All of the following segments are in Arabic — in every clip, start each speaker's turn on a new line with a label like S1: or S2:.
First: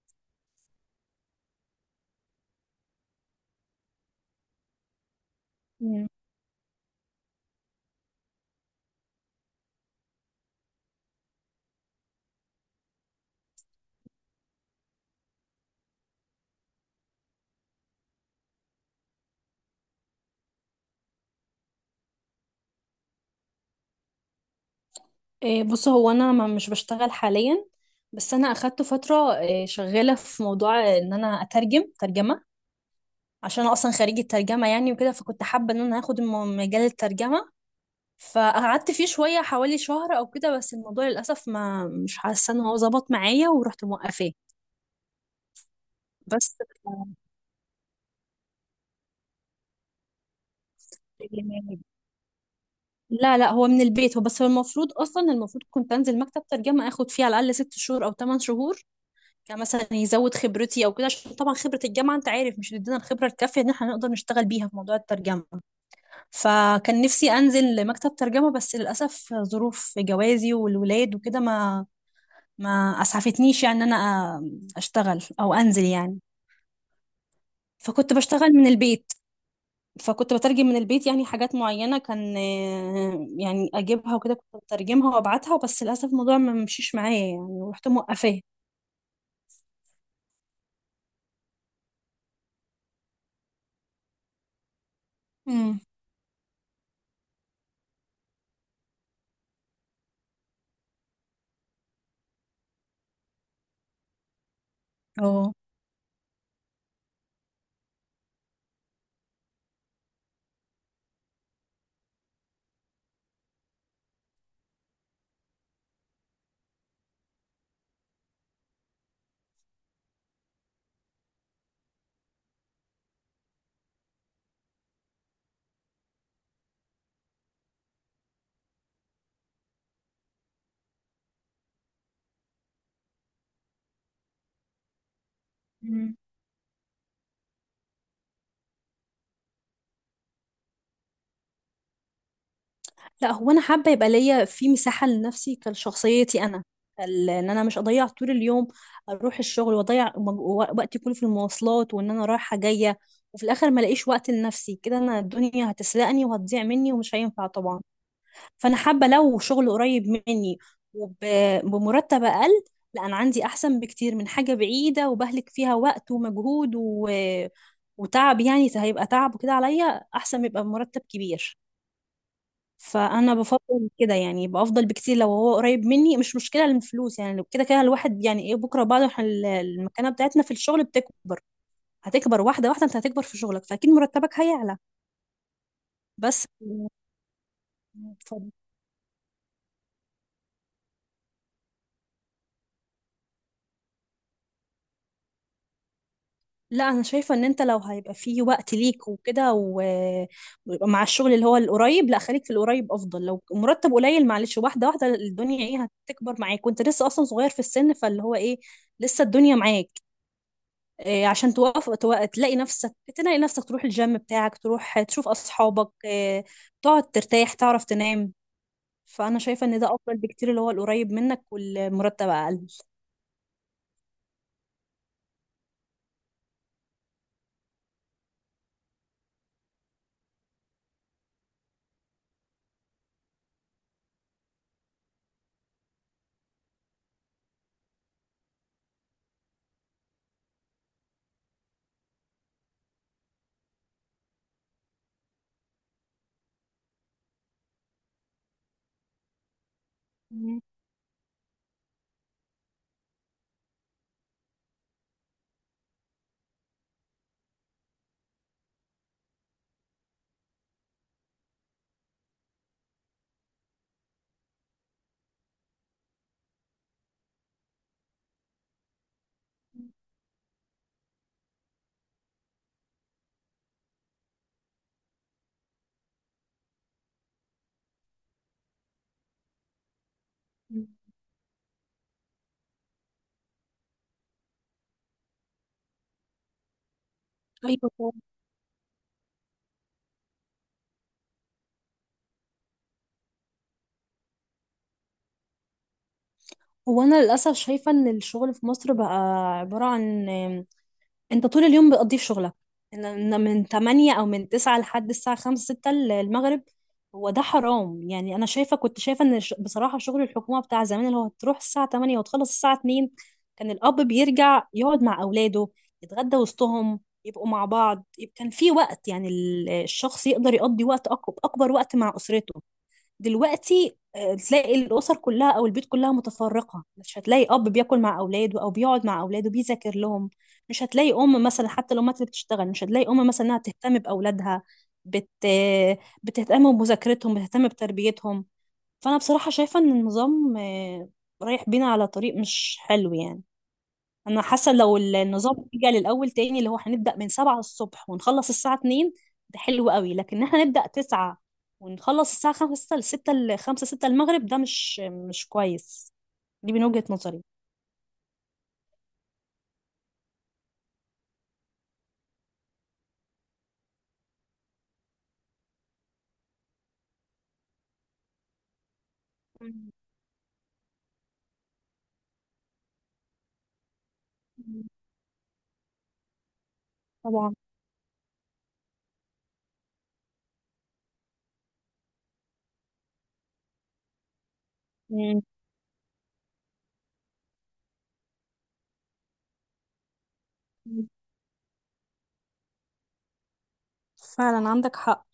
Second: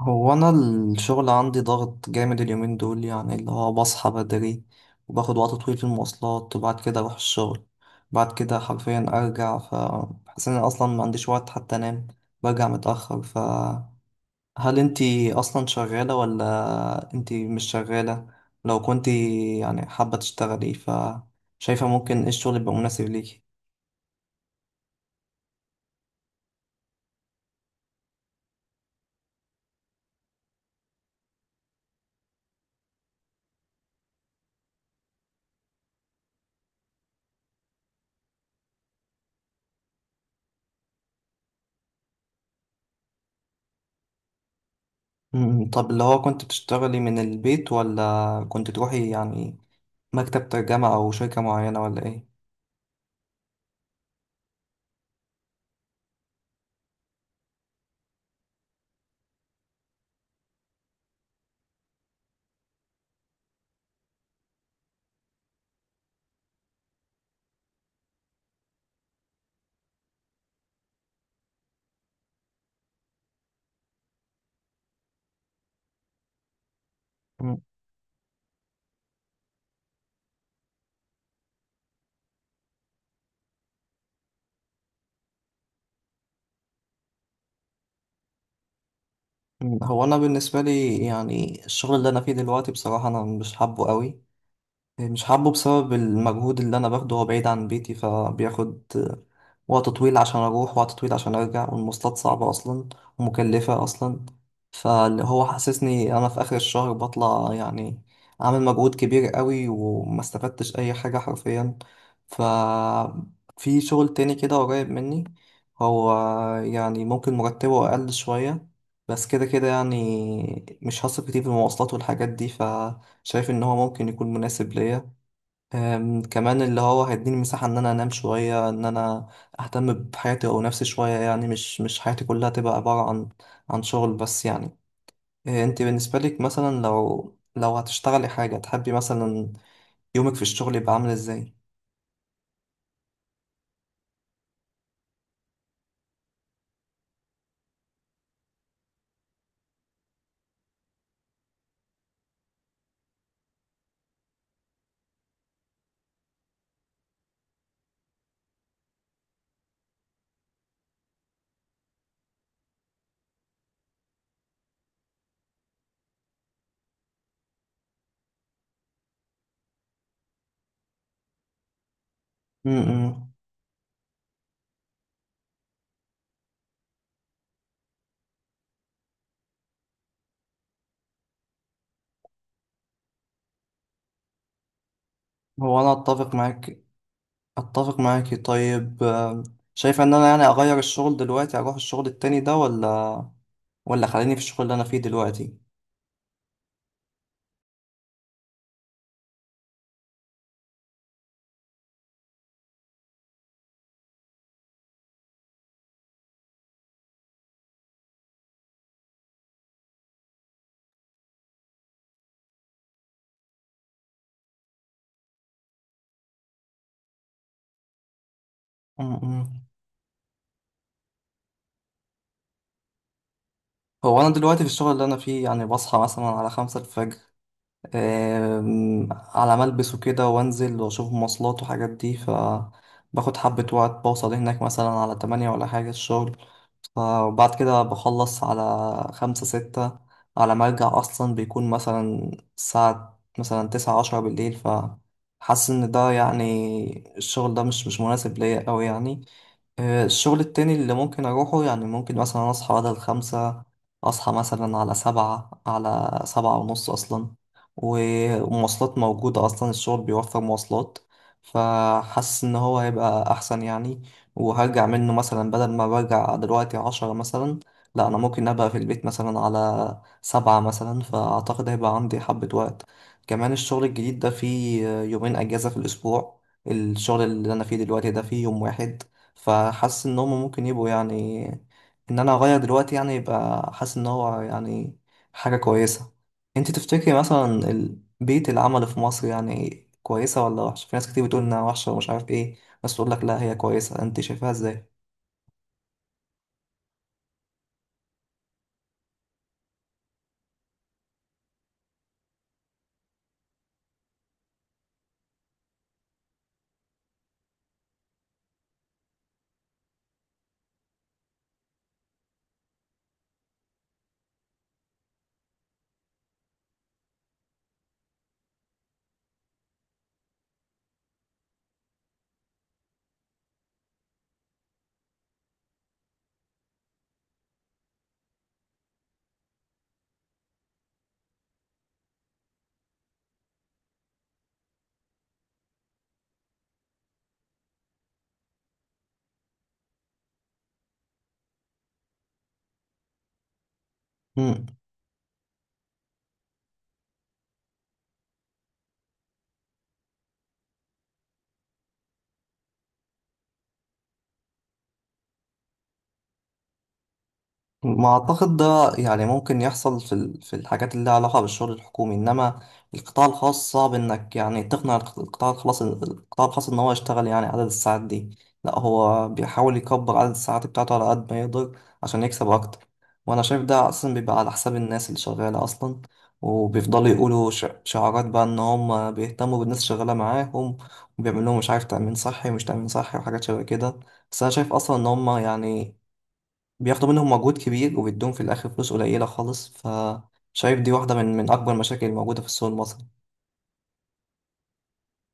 S1: هو انا الشغل عندي ضغط جامد اليومين دول يعني اللي هو بصحى بدري، وباخد وقت طويل في
S2: مم.
S1: المواصلات وبعد كده اروح الشغل. بعد كده حرفيا ارجع فحاسس ان أنا اصلا ما عنديش وقت حتى انام. برجع متاخر، فهل انتي اصلا شغاله ولا انتي مش شغاله؟ لو كنتي يعني حابه تشتغلي، فشايفه ممكن ايه الشغل يبقى مناسب ليكي؟
S2: بص، هو انا مش بشتغل حاليا. بس انا اخدت فتره، شغاله في موضوع ان انا اترجم ترجمه عشان انا اصلا خريجه ترجمه يعني وكده، فكنت حابه ان انا اخد مجال الترجمه. فقعدت فيه شويه حوالي شهر او كده، بس الموضوع للاسف ما مش حاسه ان هو ظبط معايا ورحت موقفاه
S1: مم. طب اللي هو كنت
S2: بس.
S1: بتشتغلي من البيت ولا كنت تروحي يعني مكتب ترجمة أو شركة معينة
S2: اليمين.
S1: ولا إيه؟
S2: لا لا، هو من البيت، هو بس هو المفروض اصلا، المفروض كنت انزل مكتب ترجمه اخد فيه على الاقل 6 شهور او 8 شهور، يعني مثلا يزود خبرتي او كده، عشان طبعا خبرة الجامعة انت عارف مش بتدينا الخبرة الكافية ان احنا نقدر نشتغل بيها في موضوع الترجمة. فكان نفسي انزل لمكتب ترجمة، بس للاسف ظروف جوازي والولاد وكده ما اسعفتنيش، يعني ان انا اشتغل او انزل يعني.
S1: مم.
S2: فكنت بشتغل من البيت، فكنت بترجم من البيت، يعني حاجات معينة كان يعني اجيبها وكده كنت بترجمها وابعتها، بس للاسف الموضوع ما مشيش معايا يعني ورحت موقفاه.
S1: مم. هو أنا بالنسبة لي يعني الشغل اللي أنا فيه دلوقتي بصراحة أنا مش حابه قوي. مش حابه
S2: امم
S1: بسبب المجهود اللي انا باخده، هو بعيد عن بيتي فبياخد وقت طويل عشان اروح، وقت طويل عشان ارجع، والمواصلات صعبة اصلا ومكلفة اصلا. فاللي هو
S2: اه.
S1: حسسني انا في اخر الشهر بطلع يعني عامل مجهود كبير قوي وما استفدتش اي حاجة حرفيا. ف في شغل تاني كده قريب مني، هو يعني ممكن مرتبه اقل شوية، بس كده كده يعني مش هصرف كتير في المواصلات والحاجات دي. شايف ان هو ممكن يكون مناسب ليا. كمان اللي هو هيديني مساحة ان انا انام شوية، ان انا اهتم بحياتي او نفسي شوية، يعني مش حياتي كلها تبقى عبارة عن عن شغل بس يعني. انت بالنسبة لك مثلا لو هتشتغلي حاجة تحبي مثلا، يومك في الشغل يبقى عامل ازاي؟
S2: لا، هو انا حابه يبقى ليا في مساحه لنفسي كشخصيتي انا، ان انا مش اضيع طول اليوم اروح الشغل واضيع وقتي كله في المواصلات، وان انا رايحه جايه وفي الاخر ما الاقيش وقت لنفسي. كده انا الدنيا هتسرقني وهتضيع مني ومش هينفع طبعا. فانا حابه لو شغل قريب مني وبمرتب اقل، لا انا عندي احسن بكتير من حاجه بعيده وبهلك فيها وقت ومجهود وتعب، يعني هيبقى تعب وكده عليا. احسن يبقى بمرتب كبير.
S1: امم
S2: فانا بفضل كده يعني، يبقى افضل بكتير لو هو قريب مني، مش مشكله الفلوس، يعني لو كده كده الواحد يعني ايه، بكره بعد ما احنا المكانه بتاعتنا في الشغل بتكبر، هتكبر واحده واحده، انت هتكبر في شغلك فاكيد مرتبك هيعلى.
S1: هو انا اتفق
S2: بس
S1: معاك، اتفق معاكي.
S2: اتفضل.
S1: طيب شايفة ان انا يعني اغير الشغل دلوقتي اروح الشغل التاني ده، ولا خليني في الشغل اللي انا فيه دلوقتي؟
S2: لا انا شايفه ان انت لو هيبقى فيه وقت ليك وكده ويبقى مع الشغل اللي هو القريب، لا خليك في القريب افضل، لو مرتب قليل معلش، واحده واحده الدنيا ايه هتكبر معاك، وانت لسه اصلا صغير في السن، فاللي هو ايه، لسه الدنيا معاك. عشان توقف، تلاقي نفسك، تلاقي نفسك تروح الجيم بتاعك، تروح تشوف أصحابك، تقعد ترتاح تعرف تنام. فأنا
S1: امم
S2: شايفة إن ده أفضل بكتير، اللي هو القريب منك والمرتب أقل.
S1: هو أنا دلوقتي في الشغل اللي أنا فيه يعني بصحى مثلا على 5 الفجر، على ما ألبس وكده وأنزل وأشوف مواصلات وحاجات دي، فباخد حبة وقت، بوصل هناك مثلا على 8 ولا حاجة الشغل. فبعد كده بخلص على 5 6، على ما أرجع أصلا بيكون مثلا الساعة مثلا 9 10 بالليل. فحاسس إن ده يعني الشغل ده مش مناسب ليا أوي يعني. الشغل
S2: مم.
S1: التاني اللي ممكن أروحه يعني ممكن مثلا أصحى بدل 5، أصحى مثلا على 7، على 7 ونص أصلا. و- والمواصلات موجودة أصلا، الشغل بيوفر مواصلات، فحاسس إن هو هيبقى أحسن يعني. وهرجع منه مثلا بدل ما برجع دلوقتي 10 مثلا، لا أنا ممكن أبقى في البيت مثلا على 7 مثلا، فأعتقد هيبقى عندي حبة وقت. كمان الشغل الجديد ده فيه يومين أجازة في الأسبوع، الشغل اللي أنا فيه دلوقتي ده فيه يوم واحد. فحاسس ان هم ممكن يبقوا يعني، ان انا اغير دلوقتي يعني يبقى، حاسس ان هو يعني حاجة كويسة. انت تفتكري مثلا
S2: أيوة طبعاً.
S1: بيئة العمل في مصر يعني كويسة ولا وحشة؟ في ناس كتير بتقول انها وحشة ومش عارف ايه، بس تقول لك لا هي كويسة، انت شايفاها ازاي؟
S2: هو أنا للأسف شايفة إن الشغل في مصر بقى عبارة عن، انت طول اليوم بتقضيه في شغلك، ان إن من 8 او من 9 لحد الساعة 5 6 المغرب. هو ده حرام يعني. انا شايفة، كنت شايفة ان بصراحة شغل الحكومة بتاع زمان اللي هو تروح الساعة 8 وتخلص الساعة 2، كان الاب بيرجع يقعد مع اولاده، يتغدى وسطهم يبقوا مع بعض، يبقى كان في وقت، يعني ال- الشخص يقدر يقضي وقت اكبر وقت مع اسرته. دلوقتي تلاقي الأسر كلها أو البيوت كلها متفرقة، مش هتلاقي أب بياكل مع أولاده أو بيقعد مع أولاده بيذاكر لهم، مش هتلاقي أم مثلا، حتى الأمهات اللي بتشتغل مش هتلاقي أم مثلا إنها تهتم بأولادها، بت... بتهتم بمذاكرتهم بتهتم بتربيتهم. فأنا بصراحة شايفة إن النظام رايح بينا على طريق مش حلو يعني. انا حاسه لو النظام رجع للاول تاني، اللي هو هنبدا من 7 الصبح ونخلص الساعه 2، ده حلو قوي. لكن احنا نبدا 9 ونخلص الساعه 5 ل 6 ل 5 6 المغرب، ده مش كويس. دي من وجهه نظري.
S1: ما أعتقد ده يعني ممكن يحصل في في الحاجات اللي لها علاقة بالشغل الحكومي، إنما القطاع الخاص صعب إنك يعني تقنع القطاع الخاص، القطاع الخاص إن هو يشتغل يعني عدد الساعات دي. لا هو بيحاول يكبر عدد الساعات بتاعته على قد ما يقدر عشان يكسب أكتر. وأنا شايف ده أصلا بيبقى على حساب
S2: مم.
S1: الناس اللي شغالة أصلا، وبيفضلوا يقولوا
S2: طبعا.
S1: شعارات بقى إن هم بيهتموا بالناس اللي شغالة معاهم، وبيعملوا لهم مش عارف تأمين صحي ومش تأمين صحي وحاجات شبه كده. بس أنا شايف أصلا إن هم
S2: مم.
S1: يعني بياخدوا منهم مجهود كبير وبيدوهم في الآخر فلوس قليلة خالص، فشايف دي واحدة من أكبر المشاكل الموجودة في السوق المصري.
S2: فعلا عندك حق.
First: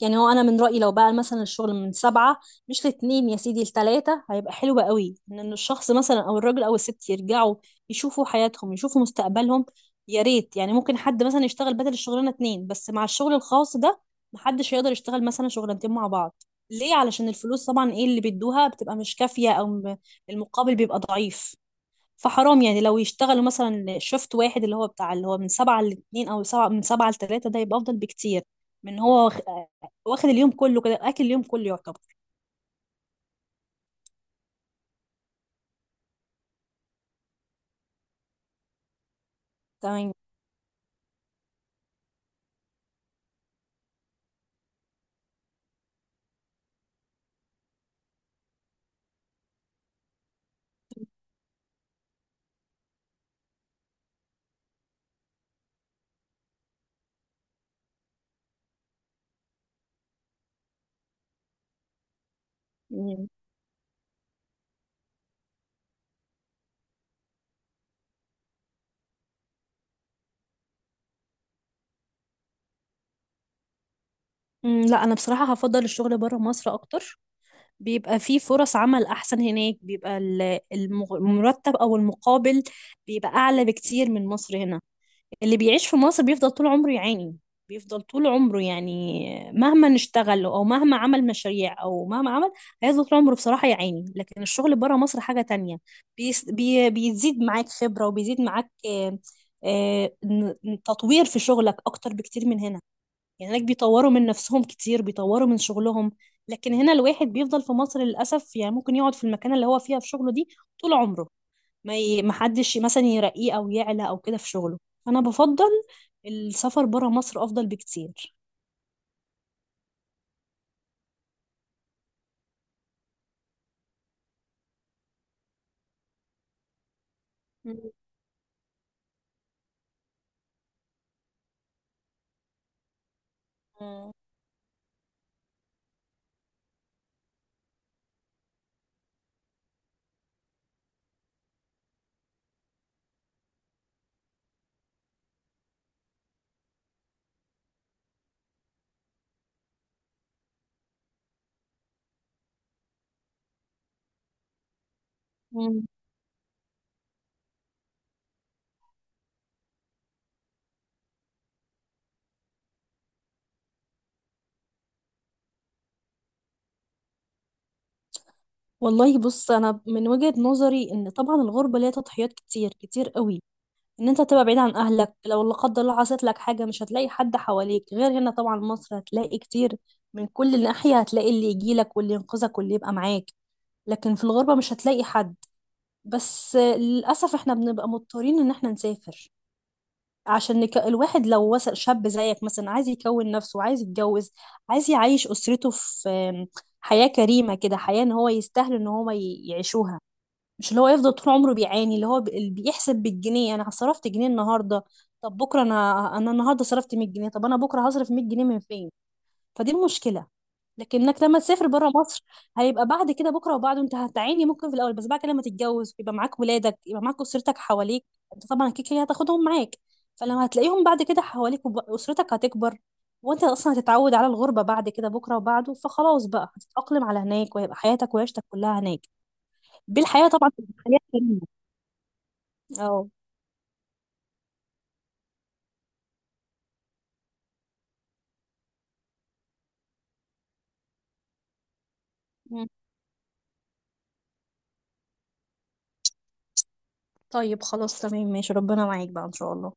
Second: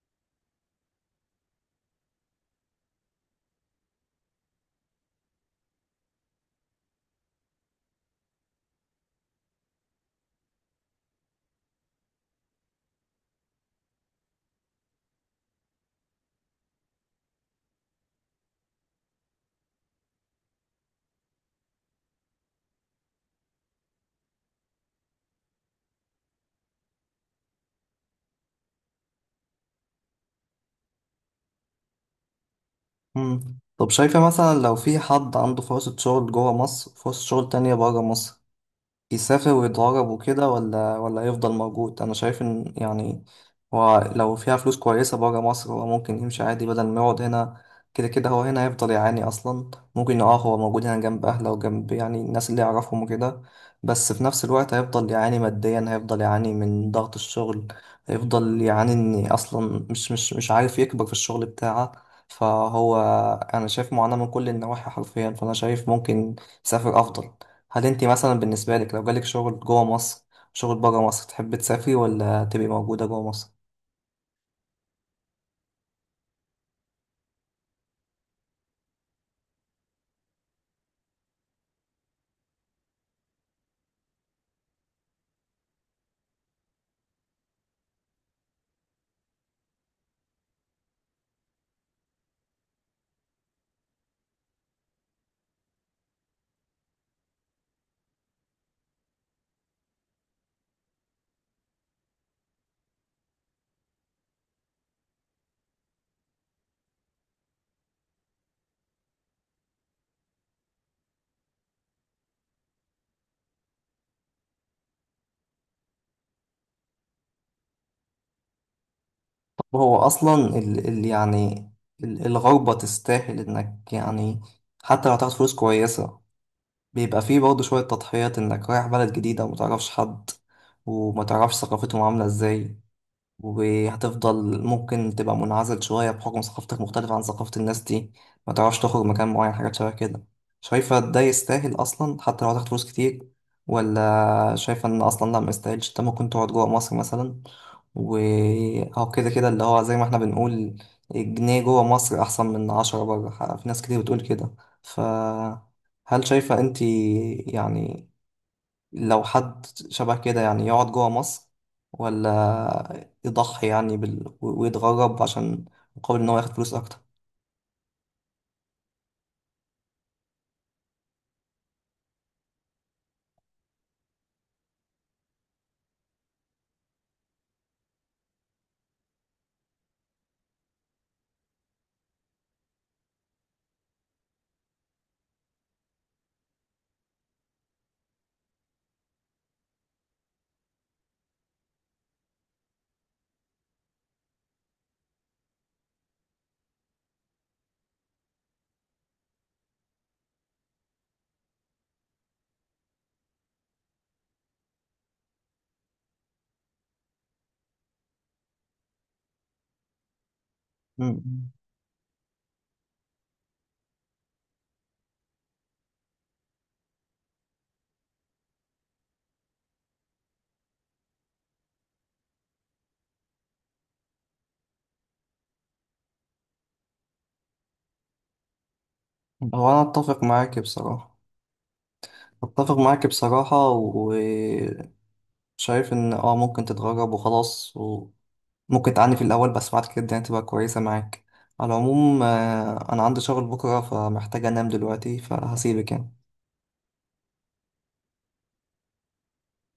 S2: يعني هو انا من رايي لو بقى مثلا الشغل من سبعة، مش لاتنين يا سيدي لتلاتة، هيبقى حلو قوي ان إن الشخص مثلا او الراجل او الست يرجعوا يشوفوا حياتهم يشوفوا مستقبلهم. يا ريت يعني، ممكن حد مثلا يشتغل بدل الشغلانه اتنين، بس مع الشغل الخاص ده محدش يقدر يشتغل مثلا شغلانتين مع بعض، ليه؟ علشان الفلوس طبعا، ايه اللي بيدوها بتبقى مش كافيه، او المقابل بيبقى ضعيف. فحرام يعني لو يشتغلوا مثلا، شفت واحد اللي هو بتاع اللي هو من سبعة لاتنين، أو سبعة، من سبعة لتلاتة، ده يبقى أفضل بكتير من هو واخد اليوم كله كده، أكل اليوم كله يعتبر.
S1: مم. طب شايفة مثلا لو في حد عنده فرصة شغل جوه مصر وفرصة شغل تانية بره مصر، يسافر ويتغرب
S2: تمام.
S1: وكده، ولا يفضل موجود؟ انا شايف ان يعني هو لو فيها فلوس كويسه بره مصر هو ممكن يمشي عادي بدل ما يقعد هنا. كده كده هو هنا هيفضل يعاني اصلا. ممكن اه هو موجود هنا جنب اهله وجنب يعني الناس اللي يعرفهم وكده، بس في نفس الوقت هيفضل يعاني ماديا، هيفضل يعاني من ضغط الشغل، هيفضل يعاني ان اصلا مش عارف يكبر في الشغل بتاعه. فهو
S2: مم.
S1: انا شايف معاناه من كل النواحي حرفيا، فانا شايف ممكن يسافر افضل. هل انت مثلا بالنسبة لك لو جالك شغل جوه مصر، شغل بره مصر، تحب تسافري ولا تبقي موجودة جوه مصر؟
S2: مم، لا أنا بصراحة هفضل الشغل بره مصر أكتر، بيبقى فيه فرص عمل أحسن هناك، بيبقى المرتب أو المقابل بيبقى أعلى بكتير من مصر هنا. اللي بيعيش في مصر بيفضل طول عمره يعاني، بيفضل طول عمره يعني، مهما نشتغل او مهما عمل مشاريع او مهما عمل هيفضل طول عمره بصراحة يعاني. لكن الشغل بره مصر حاجة تانية، بيس بي بيزيد معاك خبرة، وبيزيد معاك تطوير في شغلك اكتر بكتير من هنا. يعني هناك بيطوروا من نفسهم كتير بيطوروا من شغلهم. لكن هنا الواحد بيفضل في مصر للأسف، يعني ممكن يقعد في المكان اللي هو فيها في شغله دي طول عمره، ما حدش مثلا يرقيه او يعلى او كده في شغله. انا بفضل السفر برا مصر افضل بكتير.
S1: طب هو أصلا ال يعني ال الغربة تستاهل إنك يعني، حتى لو هتاخد فلوس كويسة، بيبقى فيه برضه شوية تضحيات، إنك رايح بلد جديدة ومتعرفش حد، ومتعرفش ثقافتهم عاملة إزاي،
S2: مم.
S1: وهتفضل ممكن تبقى منعزل شوية بحكم ثقافتك مختلفة عن ثقافة الناس دي، ما تعرفش تخرج مكان معين، حاجات شبه كده. شايفة ده يستاهل أصلا حتى لو هتاخد فلوس كتير، ولا شايفة إن أصلا لا ما يستاهلش، أنت ممكن تقعد جوه مصر مثلا، وهو كده كده اللي هو زي ما احنا بنقول، جنيه جوه مصر أحسن من 10 بره، في ناس كتير بتقول كده.
S2: مم.
S1: فهل شايفة أنت يعني لو حد شبه كده يعني يقعد جوه مصر، ولا يضحي يعني بال... ويتغرب عشان مقابل ان هو ياخد فلوس اكتر؟
S2: والله بص، انا من وجهة نظري ان طبعا الغربة ليها تضحيات كتير كتير قوي، ان انت تبقى بعيد عن اهلك، لو لا قدر الله حصلت لك حاجة مش هتلاقي حد حواليك، غير هنا طبعا مصر هتلاقي كتير، من كل ناحية هتلاقي اللي يجيلك واللي ينقذك واللي يبقى معاك. لكن في الغربة مش هتلاقي حد. بس للأسف احنا بنبقى مضطرين ان احنا نسافر، عشان الواحد لو وصل شاب زيك مثلا، عايز يكون نفسه، عايز يتجوز، عايز يعيش أسرته في حياة كريمة كده، حياة ان هو يستاهل ان هو يعيشوها، مش اللي هو يفضل طول عمره بيعاني، اللي هو اللي بيحسب بالجنيه، انا صرفت جنيه النهارده، طب بكره انا النهارده صرفت 100 جنيه، طب انا بكره هصرف 100 جنيه من فين؟ فدي المشكله. لكنك لما
S1: مم.
S2: تسافر بره مصر هيبقى بعد كده بكره وبعده، انت هتعاني ممكن في الاول، بس بعد كده لما تتجوز يبقى معاك ولادك، يبقى معاك اسرتك حواليك، انت طبعا اكيد كده هتاخدهم معاك. فلما هتلاقيهم بعد كده حواليك واسرتك هتكبر، وانت اصلا هتتعود على الغربه بعد كده بكره وبعده، فخلاص بقى هتتاقلم على هناك وهيبقى حياتك وعيشتك كلها هناك.
S1: هو انا
S2: دي
S1: اتفق
S2: الحياه طبعا
S1: معاك
S2: تبقى حياه
S1: بصراحة،
S2: كريمه.
S1: اتفق معاك
S2: اه.
S1: بصراحة، وشايف ان اه ممكن تتغرب وخلاص، وممكن تعاني في الاول بس بعد كده يعني تبقى كويسة معاك. على العموم،
S2: مم.
S1: انا عندي شغل بكرة فمحتاج انام دلوقتي فهسيبك يعني.
S2: طيب خلاص تمام ماشي، ربنا معاك بقى ان شاء الله.